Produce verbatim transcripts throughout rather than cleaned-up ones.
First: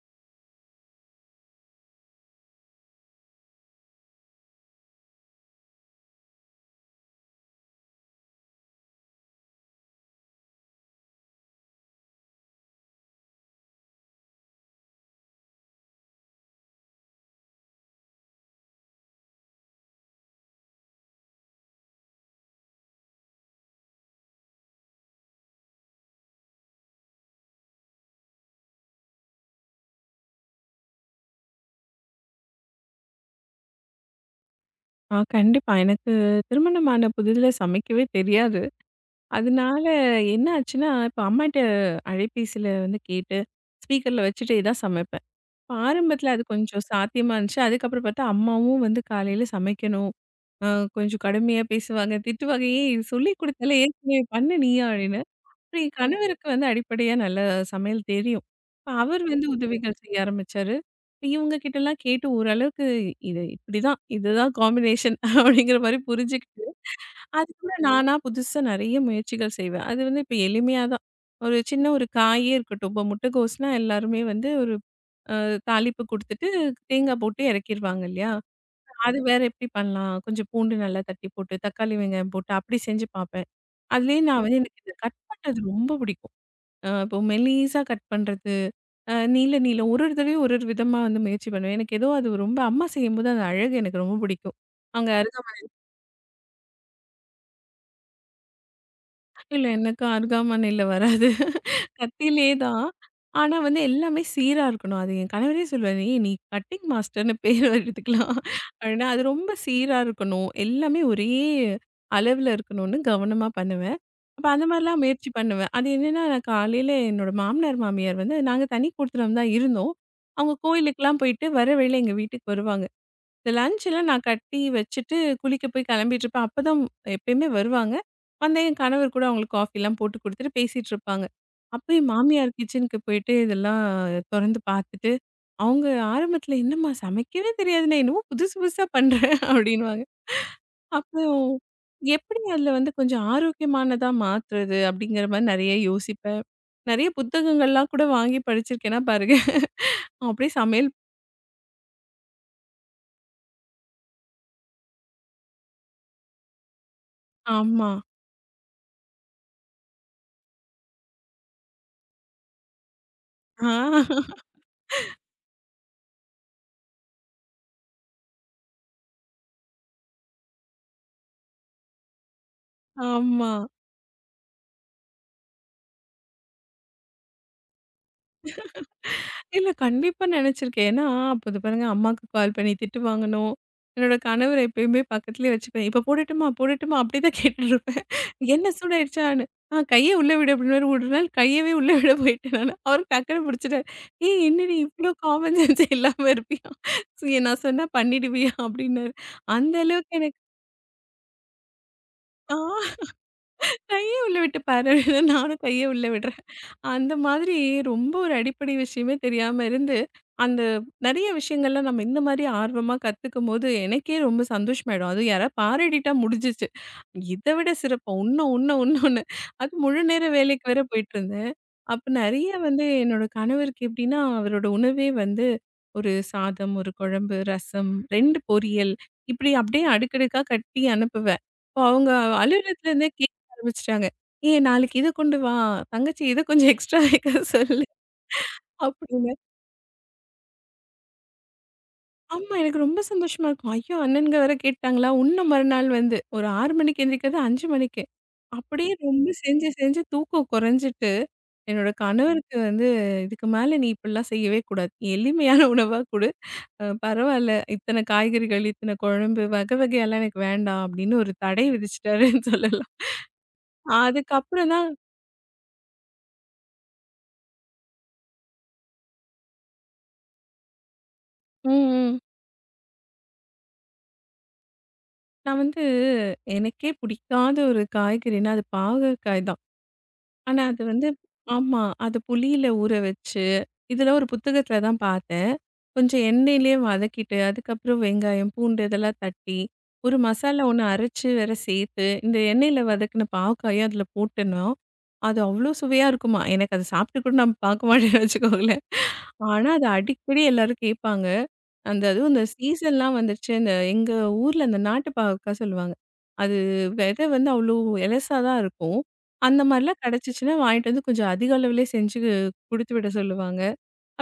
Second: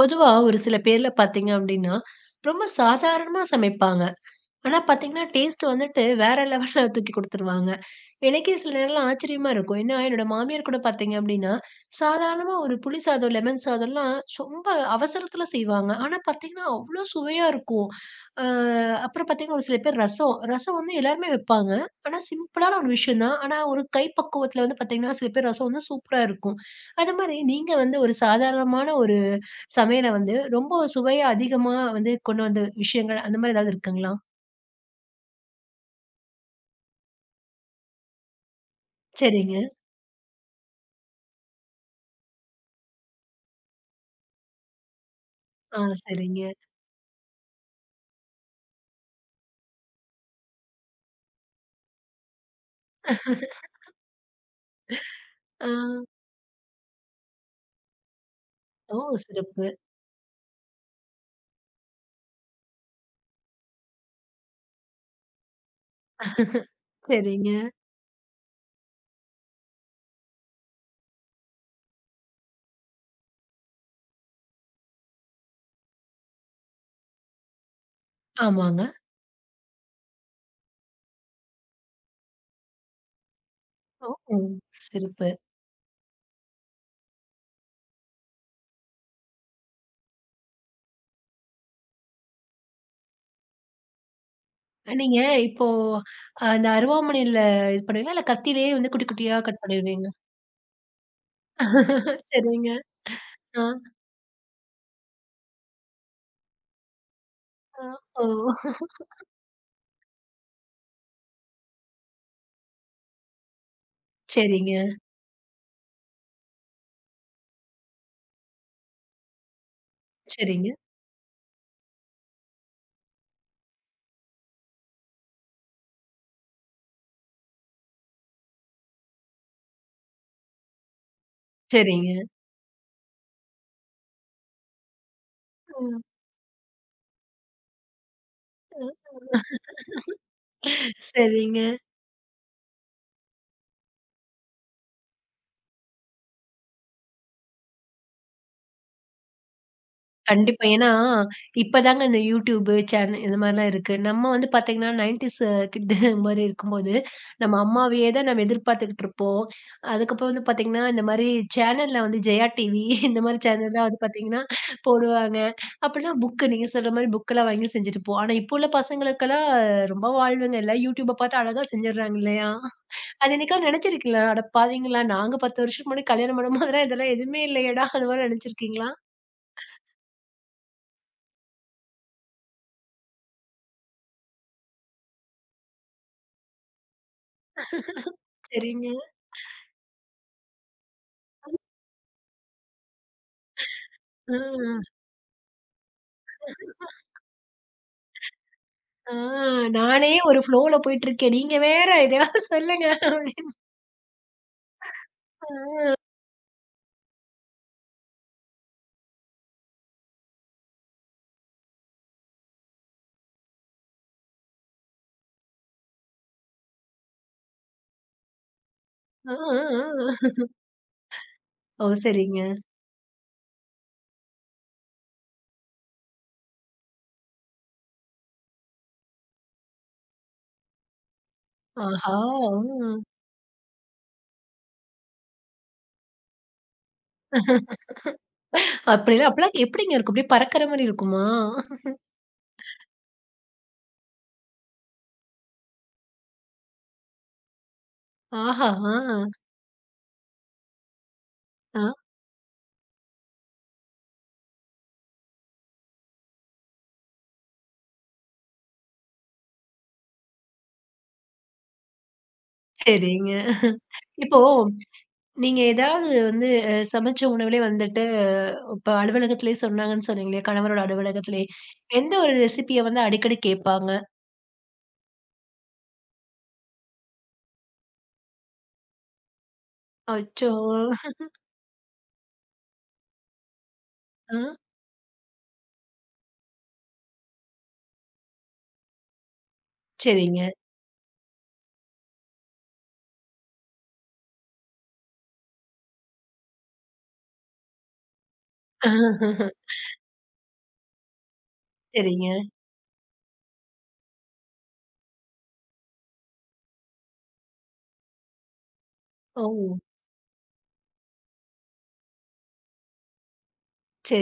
பொதுவா ஒரு சில பேர்ல பார்த்தீங்க அப்டின்னா, ரொம்ப சாதாரணமா சமைப்பாங்க. ஆனா பார்த்தீங்கன்னா, டேஸ்ட் வந்துட்டு வேற லெவல்ல தூக்கி குடுத்துருவாங்க. எனக்கே சில நேரம்லாம் ஆச்சரியமா இருக்கும். ஏன்னா, என்னோட மாமியார் கூட பார்த்தீங்க அப்டின்னா, சாதாரணமா ஒரு புளி சாதம், லெமன் சாதம்லாம் ரொம்ப அவசரத்துல செய்வாங்க. ஆனா பார்த்தீங்கன்னா, அவ்ளோ சுவையா இருக்கும். அ அப்புறம் பார்த்தீங்கன்னா, ஒரு சில பேர் ரசம். ரசம் வந்து எல்லாருமே வைப்பாங்க. ஆனா சிம்பிளான ஒரு விஷயம் தான். ஆனா ஒரு கை பக்குவத்துல வந்து பார்த்தீங்கன்னா, சில பேர் ரசம் வந்து சூப்பரா இருக்கும். அது மாரி நீங்க வந்து ஒரு சாதாரணமான ஒரு சமையல வந்து ரொம்ப சுவையா அதிகமா வந்து கொண்டு வந்த விஷயங்கள் அந்த மாரி ஏதாவது இருக்குங்களா? ஆ கண்டிப்பா. எனக்கு திருமணமான புதிதில சமைக்கவே தெரியாது. சரிங்க. அதனால என்ன ஆச்சுன்னா, இப்ப அம்மாட்ட அழைபேசியில வந்து கேட்டு, ஸ்பீக்கர்ல வச்சுட்டே தான் சமைப்பேன். இப்ப ஆ, ஆரம்பத்தில சரிங்க. அது கொஞ்சம் சாத்தியமா இருந்துச்சு. அதுக்கப்புறம் பார்த்தா அம்மாவும் வந்து காலையில சமைக்கணும். அ கொஞ்சம் கடுமையா பேசுவாங்க, திட்டுவாங்க. "ஏய்! சொல்லிக் குடுத்தேன்ல ஏற்கனவே பண்ணு நீயா" அப்படின்னு. அப்புறம் என் ஆ. கணவருக்கு வந்து அடிப்படையா நல்ல சமையல் தெரியும். இப்ப ஓ! அவர் வந்து சிறப்பு. உதவிகள் செய்ய ஆரம்பிச்சாரு. இப்ப இவங்க கிட்டலாம் கேட்டு ஓரளவுக்கு இது இப்படிதான். இதுதான் காம்பினேஷன் அப்படிங்கிற மாரி புரிஞ்சுகிட்டு, சரிங்க. அதுக்கப்புறம் நானா புதுசா நெறைய முயற்சிகள் செய்வேன். அது வந்து இப்ப எளிமையா தான். ஒரு சின்ன ஒரு காயே இருக்கட்டும். இப்ப முட்டைகோஸ்னா எல்லாருமே வந்து ஒரு அ தாளிப்பு குடுத்துட்டு தேங்காய் போட்டு இறக்கிருவாங்க இல்லையா? ஆமாங்க. அது வேற எப்படி பண்ணலாம்? கொஞ்சம் பூண்டு நல்லா தட்டி போட்டு, தக்காளி, வெங்காயம் போட்டு அப்படி செஞ்சு பார்ப்பேன். ஓ! அதுலயே ஓ, நான் வந்து எனக்கு இந்த கட் சிறப்பு. பண்றது ரொம்ப பிடிக்கும். அ இப்போ மெல்லிசா கட் பண்றது, அ நீள நீள ஒரு ஒரு தடவையும் ஒரு ஒரு விதமா வந்து முயற்சி பண்ணுவேன். எனக்கு ஏதோ அது ரொம்ப அம்மா செய்யும்போது அந்த அழகு எனக்கு ரொம்ப பிடிக்கும். அங்க நீங்க இப்போ அஹ், அந்த அருவாமனையில இது பண்ணுவீங்களா? இல்ல கத்தியிலேயே வந்து குட்டி குட்டியா கட் அருகாமனையில எனக்கு பண்ணிருவீங்க? அருகாமனையில வராது. கத்தியிலே சரிங்க. தான். ஆனா ஆ, வந்து எல்லாமே சீரா இருக்கணும். அது என் கணவரே சொல்லுவாரு, "ஏய் நீ கட்டிங் மாஸ்டர்ன்னு பேர் ஆ. ஓ! எடுத்துக்கலாம்." அப்படின்னா அது ரொம்ப சீரா இருக்கணும். எல்லாமே ஒரே அளவுல இருக்கணும்னு கவனமா பண்ணுவேன். அப்ப அந்த சரிங்க, மாரிலாம் முயற்சி பண்ணுவேன். அது என்னன்னா நான் காலையில என்னோட மாமனார், மாமியார் வந்து நாங்க தனி குடுத்தனம் தான் இருந்தோம். அவங்க சரிங்க, கோயிலுக்குலாம் போயிட்டு வர வழியில எங்க வீட்டுக்கு வருவாங்க. இந்த லஞ்ச் எல்லாம் நான் கட்டி வச்சுட்டு குளிக்க போய் கிளம்பிட்டு இருப்பேன். அப்பதான் எப்பயுமே வருவாங்க. வந்தா என் கணவர் கூட அவங்களுக்கு காஃபிலாம் போட்டு குடுத்துட்டு பேசிட்டு இருப்பாங்க. அப்ப என் சரிங்க. மாமியார் கிச்சனுக்கு போயிட்டு இதெல்லாம் தொறந்து பார்த்துட்டு, அவங்க ம். ஆரம்பத்துல "என்னம்மா சமைக்கவே தெரியாதுன்னா என்னமோ புதுசு புதுசா பண்ற" அப்படின்னுவாங்க. அப்புறம் சரிங்க. எப்படி அதுல வந்து கொஞ்சம் ஆரோக்கியமானதா மாத்துறது அப்படிங்கிற மாரி நெறைய யோசிப்பேன். நெறைய புத்தகங்கள்லாம் கூட வாங்கி படிச்சிருக்கேன்னா பாருங்க. அப்படியே கண்டிப்பா. ஏன்னா, சமையல் இப்பதாங்க இந்த YouTube, சேனல் இந்த மாரிலாம் இருக்கு. நம்ம வந்து பாத்தீங்கன்னா 90ஸ் கிட்டு மாரி இருக்கும்போது, நம்ம ஆமா. அம்மாவையே தான் நம்ம எதிர்பார்த்துக்கிட்டு இருப்போம். அதுக்கப்புறம் வந்து பாத்தீங்கன்னா, இந்த மாரி சேனல்ல வந்து ஜெயா டிவி இந்த மாரி ஆ சேனல்லாம் வந்து பாத்தீங்கன்னா போடுவாங்க. அப்படின்னா புக்கு நீங்க சொல்ற மாரி புக்கெல்லாம் வாங்கி செஞ்சுட்டுப்போம். ஆனா, இப்போ உள்ள பசங்களுக்கெல்லாம் ரொம்ப வாழ்வுங்க. எல்லாம் YouTubeஅ பாத்து அழகா செஞ்சுடுறாங்க இல்லையா? அது ஆமா. என்னைக்காவது நினைச்சிருக்கீங்களா? அட பாவிங்களா! நாங்க பத்து வருஷத்துக்கு முன்னாடி கல்யாணம் பண்ணும்போதெல்லாம் இதெல்லாம் எதுவுமே இல்லையேடா! அந்த மாரி நினைச்சிருக்கீங்களா? இல்ல கண்டிப்பா நெனச்சிருக்கேன். ஏன்னா, அப்ப இது பாருங்க அம்மாக்கு கால் பண்ணி திட்டு வாங்கணும். என்னோட கணவர எப்பயுமே பக்கத்துலயே வச்சுப்பேன். "இப்ப போடட்டுமா? போடட்டுமா?" அப்படிதான் கேட்டுட்டுருப்பேன். "என்ன சரிங்க. சூடாயிடுச்சான்னு?" "ஆ கைய உள்ள விடு" அப்படின்னுவாரு. ஒரு நாள் கையவே உள்ள விட போயிட்டேன் நானு. அவரு டக்குனு புடிச்சுட்டாரு. ஆ. "ஏய் என்னடி இவ்ளோ காமன் சென்ஸ் இல்லாம இருப்பியா? சரி, நான் சொன்னா பண்ணிடுவியா?" அப்படின்னாரு. ஆ அந்த நானே அளவுக்கு எனக்கு ஒரு ஃப்ளோல போயிட்டுருக்கேன். நீங்க வேற எதையாவது ஆ. சொல்லுங்க அப்படின்னு. கைய உள்ள விட்டு பாரு! அப்படின்னு நானும் ஆ, கைய உள்ள விடுறேன். அந்த மாதிரி ரொம்ப ஒரு அடிப்படை விஷயமே தெரியாம இருந்து, அந்த நெறைய விஷயங்கள்ல நம்ம இந்த மாரி ஆர்வமா கத்துக்கும்போது, எனக்கே ரொம்ப சந்தோஷமாயிடும். அதுவும் யாராவது பாராட்டிட்டா முடிஞ்சிச்சு. இத விட சிறப்பா உன்னும், உன்னும், உன்னும்னு. ஆ, அதுவும் முழு நேர ஆ. வேலைக்கு வேற போயிட்டுருந்தேன். ஓ! அப்ப நெறைய சரிங்க. வந்து என்னோட கணவருக்கு எப்படின்னா, அவரோட உணவே வந்து ஒரு சாதம், ஒரு குழம்பு, ரசம், இரண்டு பொரியல் இப்படி அப்படியே அடுக்கடுக்கா கட்டி அனுப்புவேன். இப்போ அவங்க ஆஹா! ம். அலுவலகத்துலேருந்தே ஆரம்பிச்சுட்டாங்க. "ஏய் நாளைக்கு இத கொண்டு வா, தங்கச்சி இத கொஞ்சம் எக்ஸ்ட்ரா வைக்க சொல்லு" அப்படிலாம் அப்படின்னு. அப்பலாம் எப்படிங்க இருக்கும்? அப்படியே பறக்கிற மாரி இருக்குமா? ஆமா எனக்கு ரொம்ப சந்தோஷமா இருக்கும். ஐயோ! அண்ணனுங்க வேற கேட்டாங்களா, இன்னும் மறுநாள் வந்து ஒரு ஆறு மணிக்கு எந்திரிக்கிறது ஐந்து மணிக்கு. ஆஹா! அப்படியே ஆ. ரொம்ப செஞ்சு செஞ்சு தூக்கம் குறைஞ்சிட்டு, ஆ. என்னோட கணவருக்கு வந்து "இதுக்கு மேல நீ இப்படிலாம் செய்யவே கூடாது. நீ எளிமையான உணவா குடு. அ பரவால்ல இத்தனை காய்கறிகள், இத்தனை குழம்பு வகை வகையாலாம் எனக்கு வேண்டாம்" அப்படின்னு ஒரு தடை விதிச்சுட்டாருன்னு சொல்லலாம். சரிங்க. இப்போ அதுக்கப்புறம் தான் நீங்க ஏதாவது வந்து அ சமைச்ச உணவுலே வந்துட்டு இப்ப அலுவலகத்திலே சொன்னாங்கன்னு சொன்னீங்களே, கணவரோட அலுவலகத்திலே. ம். எந்த ம். ஒரு ரெசிபிய வந்து அடிக்கடி கேட்பாங்க? நான் வந்து எனக்கே பிடிக்காத ஒரு காய்கறின்னா, அது பாகற்காய் தான். அச்சோ! ஆனா அது வந்து ஆமா. அது புளியில ஊற வச்சு, இதெல்லாம் ஒரு ஆ. புத்தகத்தில தான் பார்த்தேன். கொஞ்சம் எண்ணெயிலேயே வதக்கிட்டு, அதுக்கப்புறம் வெங்காயம், பூண்டு இதெல்லாம் தட்டி, ஒரு சரிங்க. மசாலா ஒண்ணு அரைச்சு வேற சேர்த்து, இந்த எண்ணெயில வதக்கின பாவக்காயும் அதில போட்டேன்னா, அது அவ்ளோ சுவையா இருக்குமா! எனக்கு அது சாப்பிட்டு கூட நான் பார்க்க மாட்டேன்னு வச்சுக்கோங்களேன். ஆனா, அது அடிக்கடி எல்லாரும் கேட்பாங்க. அந்த அதுவும் சரிங்க. இந்த சீசன்லாம் வந்துருச்சு, இந்த எங்க ஊர்ல அந்த நாட்டு பாவக்கா சொல்லுவாங்க. அது விதை வந்து அவ்ளோ எலசா தான் இருக்கும். ஓ! அந்த மாரிலாம் கிடைச்சுச்சுன்னா, வாங்கிட்டு வந்து கொஞ்சம் அதிக அளவுலயே செஞ்சு குடுத்து விட சொல்லுவாங்க.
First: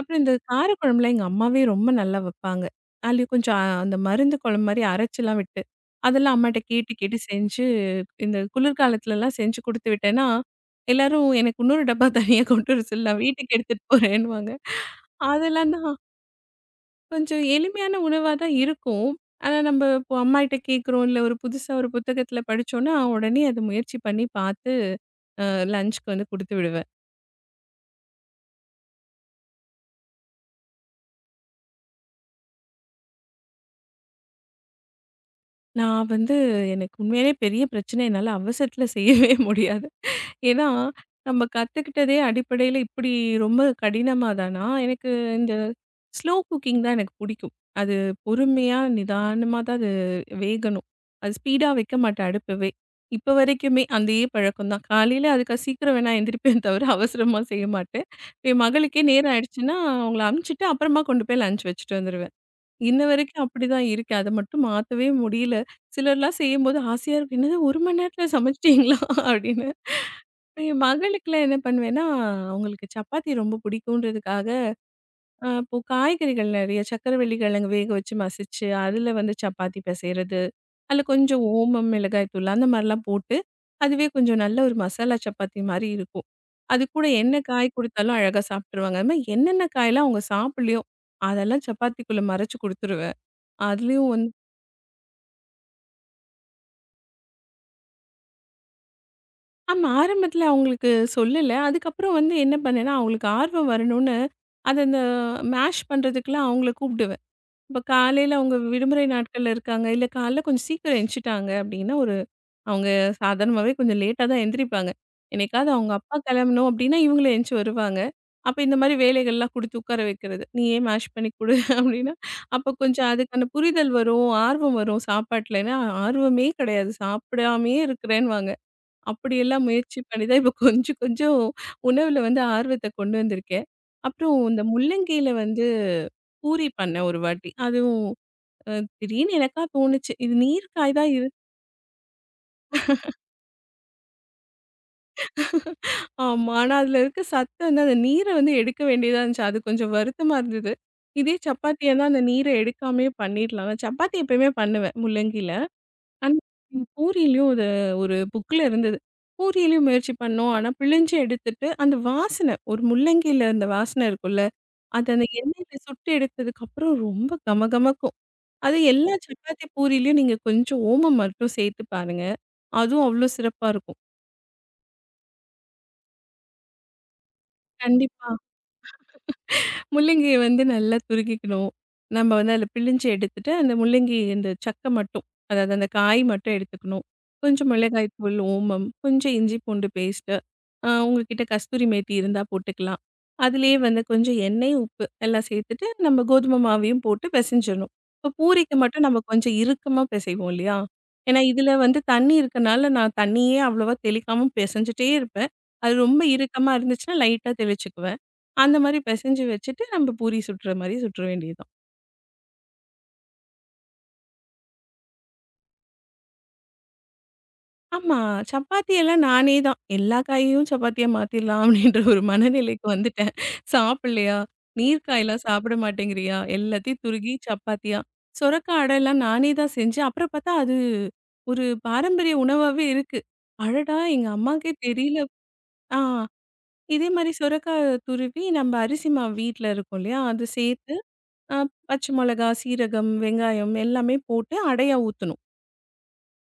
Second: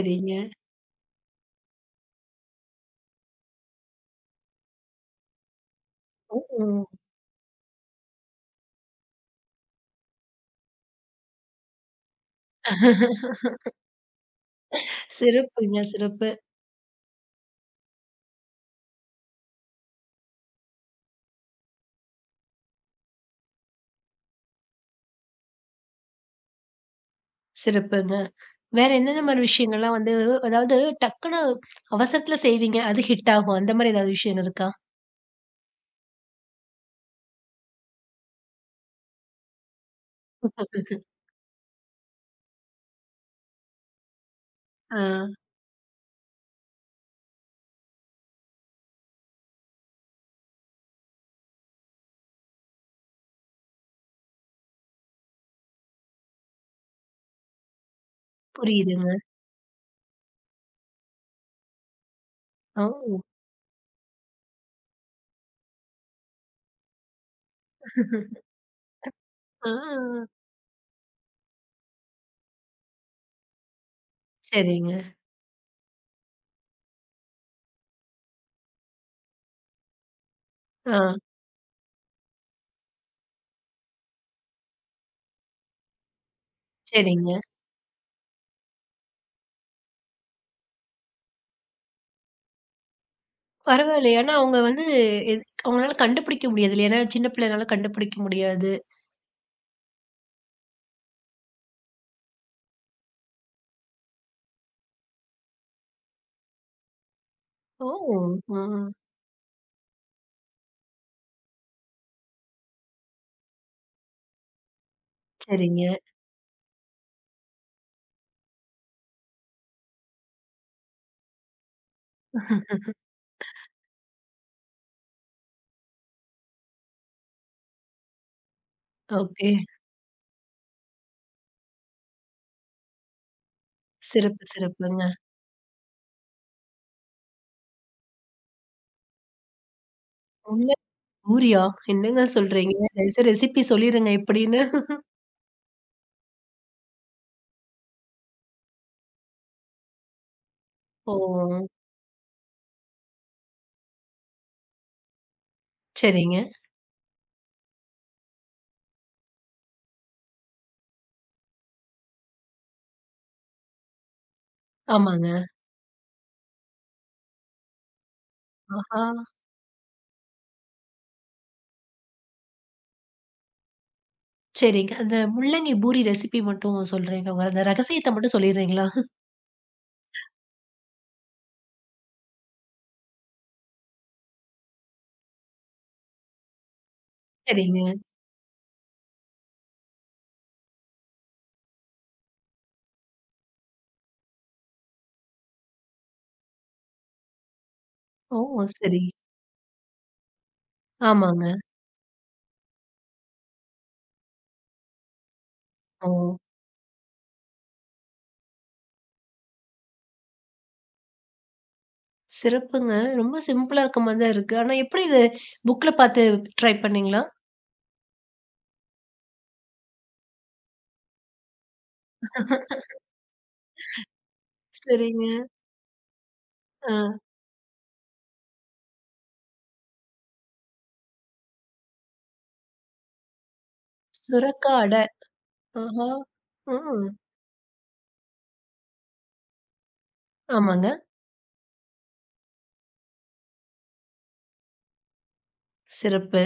அப்புறம் இந்த காரக்குழம்புலாம் எங்க அம்மாவே ரொம்ப நல்லா வைப்பாங்க. அதுலயும் கொஞ்சம் அ- அந்த மருந்து குழம்பு மாரி அரைச்சுலாம் விட்டு, அதெல்லாம் ஓ! அம்மாட்ட கேட்டு கேட்டு செஞ்சு, இந்த குளிர்காலத்துலலாம் செஞ்சு குடுத்து விட்டேன்னா, எல்லாரும் எனக்கு இன்னொரு டப்பா தனியா கொண்டு வர சொல்லலாம். வீட்டுக்கு எடுத்துட்டு போறேன்னுவாங்க. அதெல்லாம் சிறப்புங்க, தான் சிறப்பு, கொஞ்சம் எளிமையான உணவா தான் இருக்கும். ஆனா நம்ப இப்போ அம்மாகிட்ட கேட்குறோம், இல்ல ஒரு புதுசா ஒரு புத்தகத்தில படிச்சோம்னா, உடனே அத முயற்சி பண்ணி பார்த்து அ லஞ்ச்க்கு வந்து குடுத்து விடுவேன். சிறப்புங்க. வேற என்னென்ன மாரி விஷயங்கள்லாம் வந்து அதாவது டக்குனு அவசரத்துல செய்வீங்க. அது ஹிட் ஆகும். அந்த மாரி ஏதாவது விஷயம் இருக்கா? நான் வந்து எனக்கு உண்மையிலே பெரிய பிரச்சனை என்னால அவசரத்தில செய்யவே முடியாது. ஏன்னா, நம்ம கத்துக்கிட்டதே அடிப்படையில இப்டி ரொம்ப கடினமா தானா, ஆ, எனக்கு இந்த ஸ்லோ குக்கிங் தான் எனக்கு பிடிக்கும். அது பொறுமையா, நிதானமா தான் அது வேகணும். அது ஸ்பீடா வைக்க மாட்டேன் அடுப்பவே. இப்போ வரைக்குமே அதே பழக்கம் தான். காலையில அதுக்கு சீக்கிரம் வேணா எந்திரிப்பேன் தவிர அவசரமா செய்ய மாட்டேன். என் மகளுக்கே புரியுதுங்க. நேரம் ஆயிடுச்சுன்னா, அவங்கள அனுப்பிச்சுட்டு அப்புறமா கொண்டு போய் லஞ்ச் வச்சுட்டு வந்துருவேன். இன்ன ஓ! வரைக்கும் அப்படிதான் இருக்கு. அத மட்டும் மாத்தவே முடியல. சிலர்லாம் செய்யும்போது ஆசையா இருக்கும். "என்னது ஒரு மணி நேரத்துல சமைச்சிட்டீங்களா?" அப்படின்னு. ஆ, இப்ப என் மகளுக்குலாம் என்ன பண்ணுவேன்னா, அவங்களுக்கு சப்பாத்தி ரொம்ப பிடிக்குன்றதுக்காக, சரிங்க. அ இப்போ காய்கறிகள் நெறைய சக்கரவள்ளி கிழங்கு வேக வச்சு மசிச்சு, அதுல வந்து சப்பாத்தி பிசைறது, ஆ, அதுல கொஞ்சம் ஓமம், மிளகாய் தூள் அந்த மாரிலாம் போட்டு, அதுவே கொஞ்சம் நல்ல ஒரு மசாலா சப்பாத்தி மாரி இருக்கும். அது கூட என்ன சரிங்க. காய் குடுத்தாலும் அழகா சாப்ட்டுருவாங்க. அது மாரி என்னென்ன காயெல்லாம் அவங்க சாப்பிடலையோ, அதெல்லாம் சப்பாத்திக்குள்ள மறைச்சு குடுத்துருவேன். அதுலயும் பரவாயில்லையே. வந்து ஆனா அவங்க வந்து எது அவங்களால கண்டுபிடிக்க முடியாது இல்லையா? ஏன்னா சின்ன பிள்ளைனால கண்டுபிடிக்க முடியாது. ஆமா. ஆரம்பத்துல அவங்களுக்கு சொல்லல. அதுக்கப்புறம் வந்து என்ன பண்ணேன்னா, அவங்களுக்கு ஆர்வம் வரணும்னு, அத அந்த மேஷ் பண்றதுக்குலாம் அவங்கள கூப்பிடுவேன். இப்ப ஓ! காலையில அவங்க ம். விடுமுறை நாட்கள்ல இருக்காங்க. இல்ல காலைல கொஞ்சம் சீக்கிரம் எந்திரிச்சுட்டாங்க அப்படின்னா, ஒரு அவங்க சாதாரணமாவே கொஞ்சம் லேட்டா தான் எந்திரிப்பாங்க. என்னைக்காவது சரிங்க. அவங்க அப்பா கிளம்பணும் அப்படின்னா, இவங்களே எந்திச்சு வருவாங்க. அப்ப இந்த மாதிரி வேலைகள்லாம் குடுத்து உட்கார வைக்கிறது. நீயே மேஷ் பண்ணி குடு அப்படின்னா, அப்ப கொஞ்சம் அதுக்கான புரிதல் வரும், ஆர்வம் வரும் சாப்பாட்டுலன்னா. ஆர்வமே கிடையாது. சாப்பிடாமயே இருக்கிறேன்னுவாங்க. ஓகே. அப்படியெல்லாம் முயற்சி பண்ணி தான் இப்ப கொஞ்சம் கொஞ்சம் உணவுல வந்து ஆர்வத்த கொண்டு வந்திருக்கேன். அப்புறம் சிறப்பு, இந்த சிறப்புங்க. முள்ளங்கியில வந்து பூரி பண்ணேன் ஒரு வாட்டி. அதுவும் அ திடீர்னு எனக்கா தோணுச்சு. இது உண்மையா நீர்க்காய் தான் இருக்கு. பூரியா? என்னங்க சொல்றீங்க? தயவுசெய்து ரெசிபி சொல்லிருங்க எப்படின்னு? ஆமா. ஆனா அதுல இருக்க சத்து வந்து அந்த நீர வந்து எடுக்க வேண்டியதா இருந்துச்சு. அது கொஞ்சம் வருத்தமா இருந்தது. ஓ! இதே சப்பாத்தியானா அந்த நீர எடுக்காமயே பண்ணிடலாம். நான் சப்பாத்தி எப்பயுமே பண்ணுவேன் முள்ளங்கியில. ஆனா சரிங்க. பூரியிலயும் அது ஒரு புக்ல இருந்தது. பூரியிலயும் முயற்சி பண்ணோம். ஆனா பிழிஞ்சு எடுத்துட்டு அந்த வாசனை ஒரு முள்ளங்கியில அந்த வாசனை இருக்கும்ல. அது அந்த ஆமாங்க. எண்ணெயில சுட்டு எடுத்ததுக்கு அப்புறம் ரொம்ப கமகமக்கும். அது ஆஹா! எல்லா சப்பாத்தி, பூரியிலயும் நீங்க கொஞ்சம் ஓமம் மட்டும் சேர்த்து பாருங்க. அதுவும் அவ்ளோ சிறப்பா இருக்கும். சரிங்க. அந்த முள்ளங்கி பூரி ரெசிபி மட்டும் சொல்றீங்களா? உங்க அந்த ரகசியத்த கண்டிப்பா. மட்டும் சொல்லிர்றீங்களா? முள்ளங்கிய வந்து நல்லா துருக்கிக்கணும். நம்ம வந்து அதில பிழிஞ்சு எடுத்துட்டு, அந்த முள்ளங்கி இந்த சக்க மட்டும், அதாவது அந்த காய் மட்டும் எடுத்துக்கணும். கொஞ்சம் சரிங்க. மிளகாய் தூள், ஓமம், கொஞ்சம் இஞ்சி பூண்டு பேஸ்ட்டு, அ உங்ககிட்ட கஸ்தூரி மேத்தி இருந்தா போட்டுக்கலாம். அதிலேயே வந்து கொஞ்சம் எண்ணெய், உப்பு எல்லாம் சேர்த்துட்டு, நம்ம கோதுமை மாவையும் போட்டு பெசஞ்சிடணும். இப்போ ஓ! பூரிக்கு சரி. மட்டும் நம்ம கொஞ்சம் இறுக்கமா பெசைவோம் இல்லையா? ஏன்னா ஆமாங்க. இதில வந்து தண்ணி இருக்கனால, நான் தண்ணியே அவ்வளவா தெளிக்காம பெசஞ்சுட்டே இருப்பேன். அது ஓ! ரொம்ப இறுக்கமா இருந்துச்சுன்னா லைட்டா தெளிச்சுக்குவேன். அந்த மாரி பெசஞ்சு வச்சுட்டு, நம்ம பூரி சுடுற மாரி சுட்டுற வேண்டியது தான். சிறப்புங்க. ரொம்ப சிம்பிளா இருக்க மாரி தான் இருக்கு. ஆனா எப்படி இது புக்ல பாத்து ட்ரை பண்ணீங்களா? ஆமா, சப்பாத்தி எல்லாம் நானே தான். எல்லா காயையும் சப்பாத்தியா மாத்திடலாம் அப்படின்ற ஒரு மனநிலைக்கு வந்துட்டேன். சாப்பிடலையா? சரிங்க. நீர்க்காயெல்லாம் சாப்பிட மாட்டேங்கிறியா? ஆ. எல்லாத்தையும் துருகி சப்பாத்தியா. சொரக்கா அடைலாம் நானே தான் செஞ்சு, அப்புறம் பார்த்தா அது ஒரு பாரம்பரிய உணவாவே இருக்கு. அடடா! எங்க சுரக்கா அம்மாக்கே அடை. தெரியல. ஆ ஆஹா! ம். இதே மாரி சொரக்கா துருவி நம்ம அரிசி மாவு வீட்ல இருக்கும் இல்லையா? அது ஆமாங்க. சேர்த்து அ பச்சை மொளகா, சீரகம், வெங்காயம் எல்லாமே போட்டு அடையா ஊத்தணும். சிறப்பு.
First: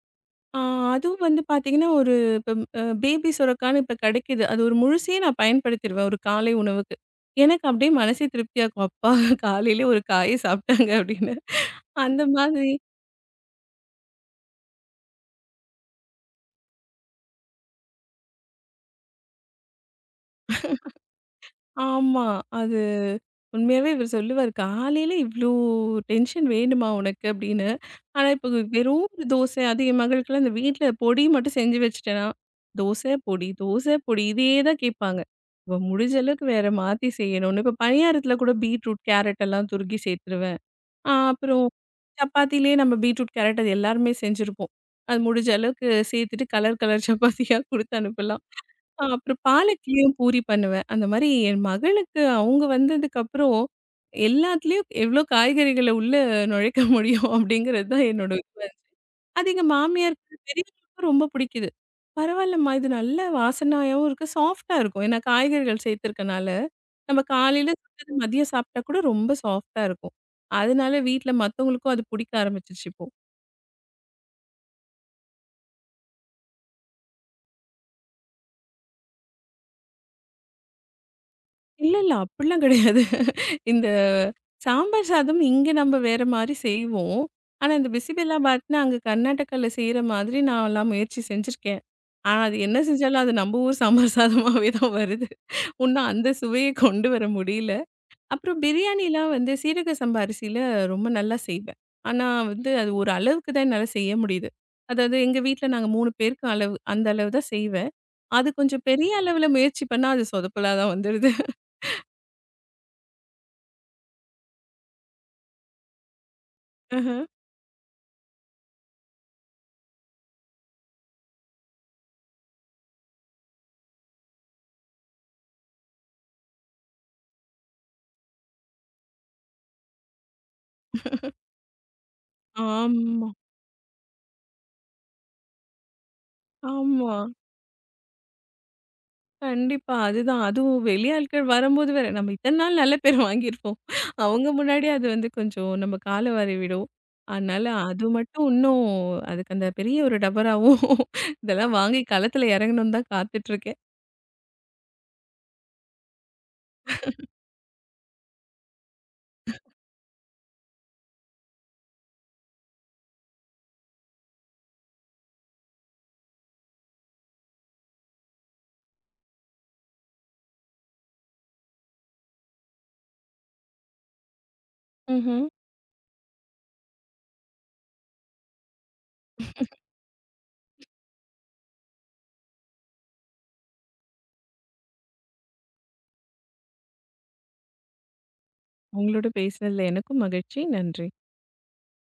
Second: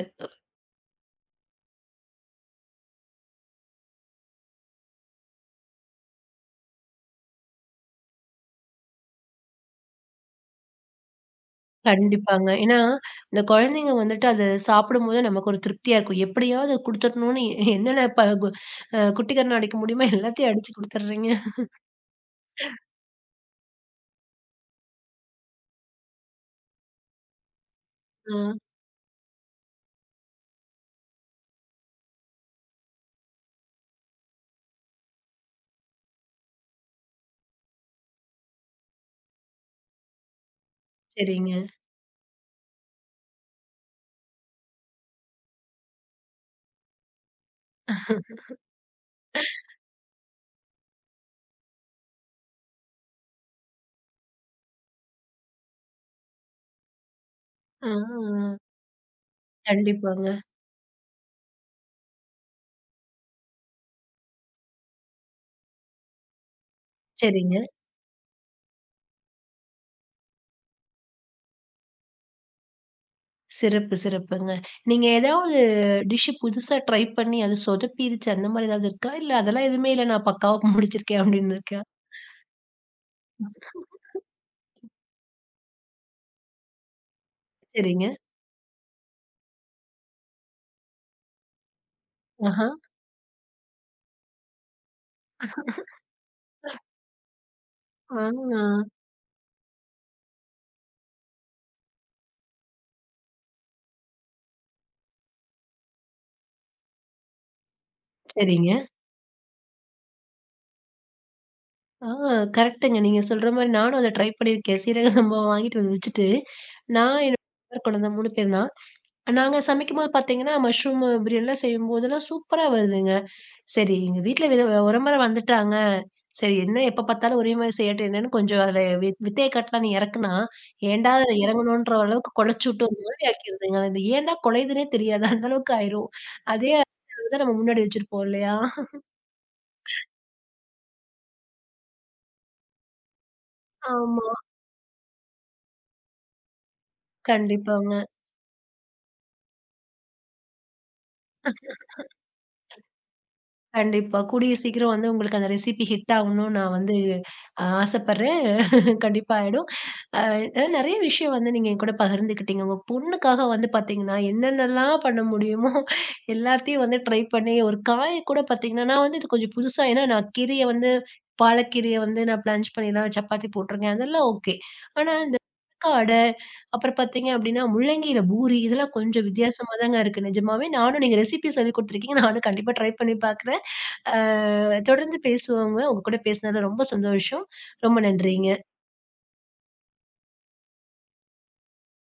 ஆ அதுவும் வந்து பார்த்தீங்கன்னா, ஒரு இப்ப அ பேபி சுரக்கான்னு இப்ப கெடைக்குது. அது ஒரு முழுசே நான் பயன்படுத்திருவேன் ஒரு காலை உணவுக்கு. எனக்கு அப்படியே மனசே திருப்தியா இருக்கும். அப்பா காலையிலே ஒரு காய சாப்பிட்டாங்க அப்படின்னு. அந்த கண்டிப்பாங்க. மாதிரி ஏன்னா, இந்த குழந்தைங்க வந்துட்டு அத சாப்பிடும்போது நமக்கு ஒரு திருப்தியா இருக்கும். எப்படியாவது குடுத்துடணும்னு என்னென்ன ப கு அ குட்டி கரணம் அடிக்க முடியுமோ எல்லாத்தையும் அடிச்சு குடுத்துர்றீங்க. ஆமா. அது உண்மையாவே இவர் சொல்லுவாரு, "காலையில இவ்ளோ டென்ஷன் வேணுமா உனக்கு?" அப்படின்னு. ஆனா, ஆ. இப்ப வெறும் ஒரு தோசை அது என் மகளுக்கெல்லாம் இந்த வீட்ல பொடி மட்டும் செஞ்சு வச்சுட்டேன்னா, "தோசை பொடி, தோசை பொடி" இதையே தான் கேட்பாங்க. இப்ப முடிஞ்ச அளவுக்கு வேற மாத்தி செய்யணும்னு. இப்ப பணியாரத்துல கூட பீட்ரூட், கேரட் எல்லாம் துருக்கி சேர்த்துருவேன். ஆ சரிங்க. அப்புறம் சப்பாத்திலயே நம்ம பீட்ரூட், கேரட் அது எல்லாருமே செஞ்சிருப்போம். அது முடிஞ்ச அளவுக்கு சேர்த்துட்டு கலர் கலர் சப்பாத்தியா குடுத்து அனுப்பலாம். ஆ அப்புறம் பாலக்கீரையும் பூரி பண்ணுவேன். அந்த மாரி என் மகளுக்கு அவங்க வந்ததுக்கப்புறம், எல்லாத்துலயும் எவ்ளோ காய்கறிகள உள்ள நுழைக்க முடியும் அப்படிங்கிறது தான் என்னோட ஆ, இதுவா இருந்துச்சு. அது எங்க கண்டிப்பாங்க. மாமியாருக்கு பெரியவங்களுக்கும் ரொம்ப பிடிக்குது. பரவாயில்லம்மா இது நல்ல வாசனையாவும் இருக்கு, சாஃப்ட்டா இருக்கும். ஏன்னா காய்கறிகள் சேர்த்திருக்கனால, நம்ம சரிங்க. காலையில சுட்டது மதியம் சாப்பிட்டா கூட ரொம்ப சாஃப்ட்டா இருக்கும். அதனால வீட்ல மத்தவங்களுக்கும் அது பிடிக்க ஆரம்பிச்சுருச்சு இப்போ. சிறப்பு, சிறப்புங்க. நீங்க ஏதாவது டிஷ் புதுசா ட்ரை பண்ணி அது சொதப்பிருச்சு அந்த மாரி ஏதாவது இருக்கா? இல்ல அதெல்லாம் எதுவுமே இல்ல நான் பக்காவா முடிச்சிருக்கேன் அப்படின்னு இருக்கா? இல்ல, இல்ல அப்படிலாம் கிடையாது. இந்த சாம்பார் சாதம் இங்க நம்ம வேற மாரி செய்வோம். ஆனா, இந்த சரிங்க. பிசிபெல்லா பாத்னா அங்க கர்நாடகால செய்ற மாதிரி நான்லாம் முயற்சி செஞ்சிருக்கேன். ஆனா, அது ஆஹா. என்ன செஞ்சாலும் அது நம்ம ஊர் சாம்பார் சாதமாவே தான் வருது. உன்னும் அந்த சுவைய கொண்டு வர முடியல. அப்புறம் ஆ, பிரியாணிலாம் வந்து சீரக சம்பா அரிசியில ரொம்ப நல்லா செய்வேன். ஆனா, வந்து அது ஒரு அளவுக்கு தான் என்னால செய்ய முடியுது. அதாவது எங்க வீட்ல நாங்க மூணு பேருக்கு அளவு அந்த அளவு தான் செய்வேன். அது சரிங்க. கொஞ்சம் பெரிய அளவுல முயற்சி பண்ணா அது சொதப்பலா தான் வந்துருது. ஆ, கரெக்ட்டுங்க. நீங்க சொல்ற மாரி நானும் அத ட்ரை பண்ணியிருக்கேன். சீரக சம்பா வாங்கிட்டு வந்து வச்சுட்டு, நான் ஆஹ. என்னோட கணவர் குழந்த மூணு பேர் தான். நாங்க சமைக்கும்போது பார்த்தீங்கன்னா, மஷ்ரூம் பிரியாணிலாம் செய்யும்போதெல்லாம் சூப்பரா வருதுங்க. சரி, எங்க வீட்ல வித உறமுறை வந்துட்டாங்க. சரி, என்ன எப்ப பார்த்தாலும் ஒரே மாரி செய்யட்டும் என்னன்னு கொஞ்சம் அதுல வி வித்தைய காட்டலான்னு இறக்குனா, ஏன்டா அதுல இறங்கணுன்ற அளவுக்கு குழச்சுட்டு ஒரு மாரி ஆமா, ஆக்கிருதுங்க. அது ஏன்டா குழையுதுன்னே தெரியாது. அந்த அளவுக்கு ஆயிரும். அதே ஆமா. நம்ம முன்னாடி வச்சிருப்போம் இல்லையா? கண்டிப்பா. அதுதான். அதுவும் வெளியாட்கள் வரும்போது வேற, நம்ம இத்தன நாள் நல்ல பேர் வாங்கியிருப்போம். ஆமா. அவங்க முன்னாடி அது வந்து கொஞ்சம் நம்ம கால வாரிவிடும். அதனால கண்டிப்பாங்க. அது மட்டும் இன்னும் அதுக்கு அந்த பெரிய ஒரு டபராவும் இதெல்லாம் வாங்கி களத்துல இறங்கணும்னு தான் காத்துட்டு இருக்கேன். கண்டிப்பா. கூடிய சீக்கிரம் வந்து உங்களுக்கு அந்த ரெசிபி ஹிட் ஆகணும்னு நான் வந்து அ ஆசைப்படுறேன். கண்டிப்பா ஆயிடும். அ நெறைய விஷயம் வந்து நீங்க என்கூட பகிர்ந்துக்கிட்டீங்க. உங்க பொண்ணுக்காக வந்து பார்த்தீங்கன்னா, என்னென்னலாம் பண்ண முடியுமோ எல்லாத்தையும் வந்து ட்ரை பண்ணி, ஒரு காய கூட பார்த்தீங்கன்னா, நான் வந்து இது கொஞ்சம் புதுசா ஏன்னா நான் கீரைய வந்து பாலக்கீரைய வந்து நான் பிளான்ச் பண்ணிலாம் சப்பாத்தி போட்டுருக்கேன். அதெல்லாம் ஓகே. ஆனா இந்த ம்ஹ்ம். அட, அப்புறம் பார்த்தீங்க அப்படின்னா, முள்ளங்கியில பூரி இதெல்லாம் கொஞ்சம் வித்தியாசமா தாங்க இருக்கு. நிஜமாவே நானும் நீங்க ரெசிபி சொல்லிக் குடுத்துருக்கீங்க. நானும் கண்டிப்பா ட்ரை பண்ணி பார்க்குறேன். அ தொடர்ந்து பேசுவோங்க. உங்க கூட பேசினதுல ரொம்ப சந்தோஷம். ரொம்ப நன்றிங்க. உங்களோட பேசினதுல எனக்கும் மகிழ்ச்சி. நன்றி.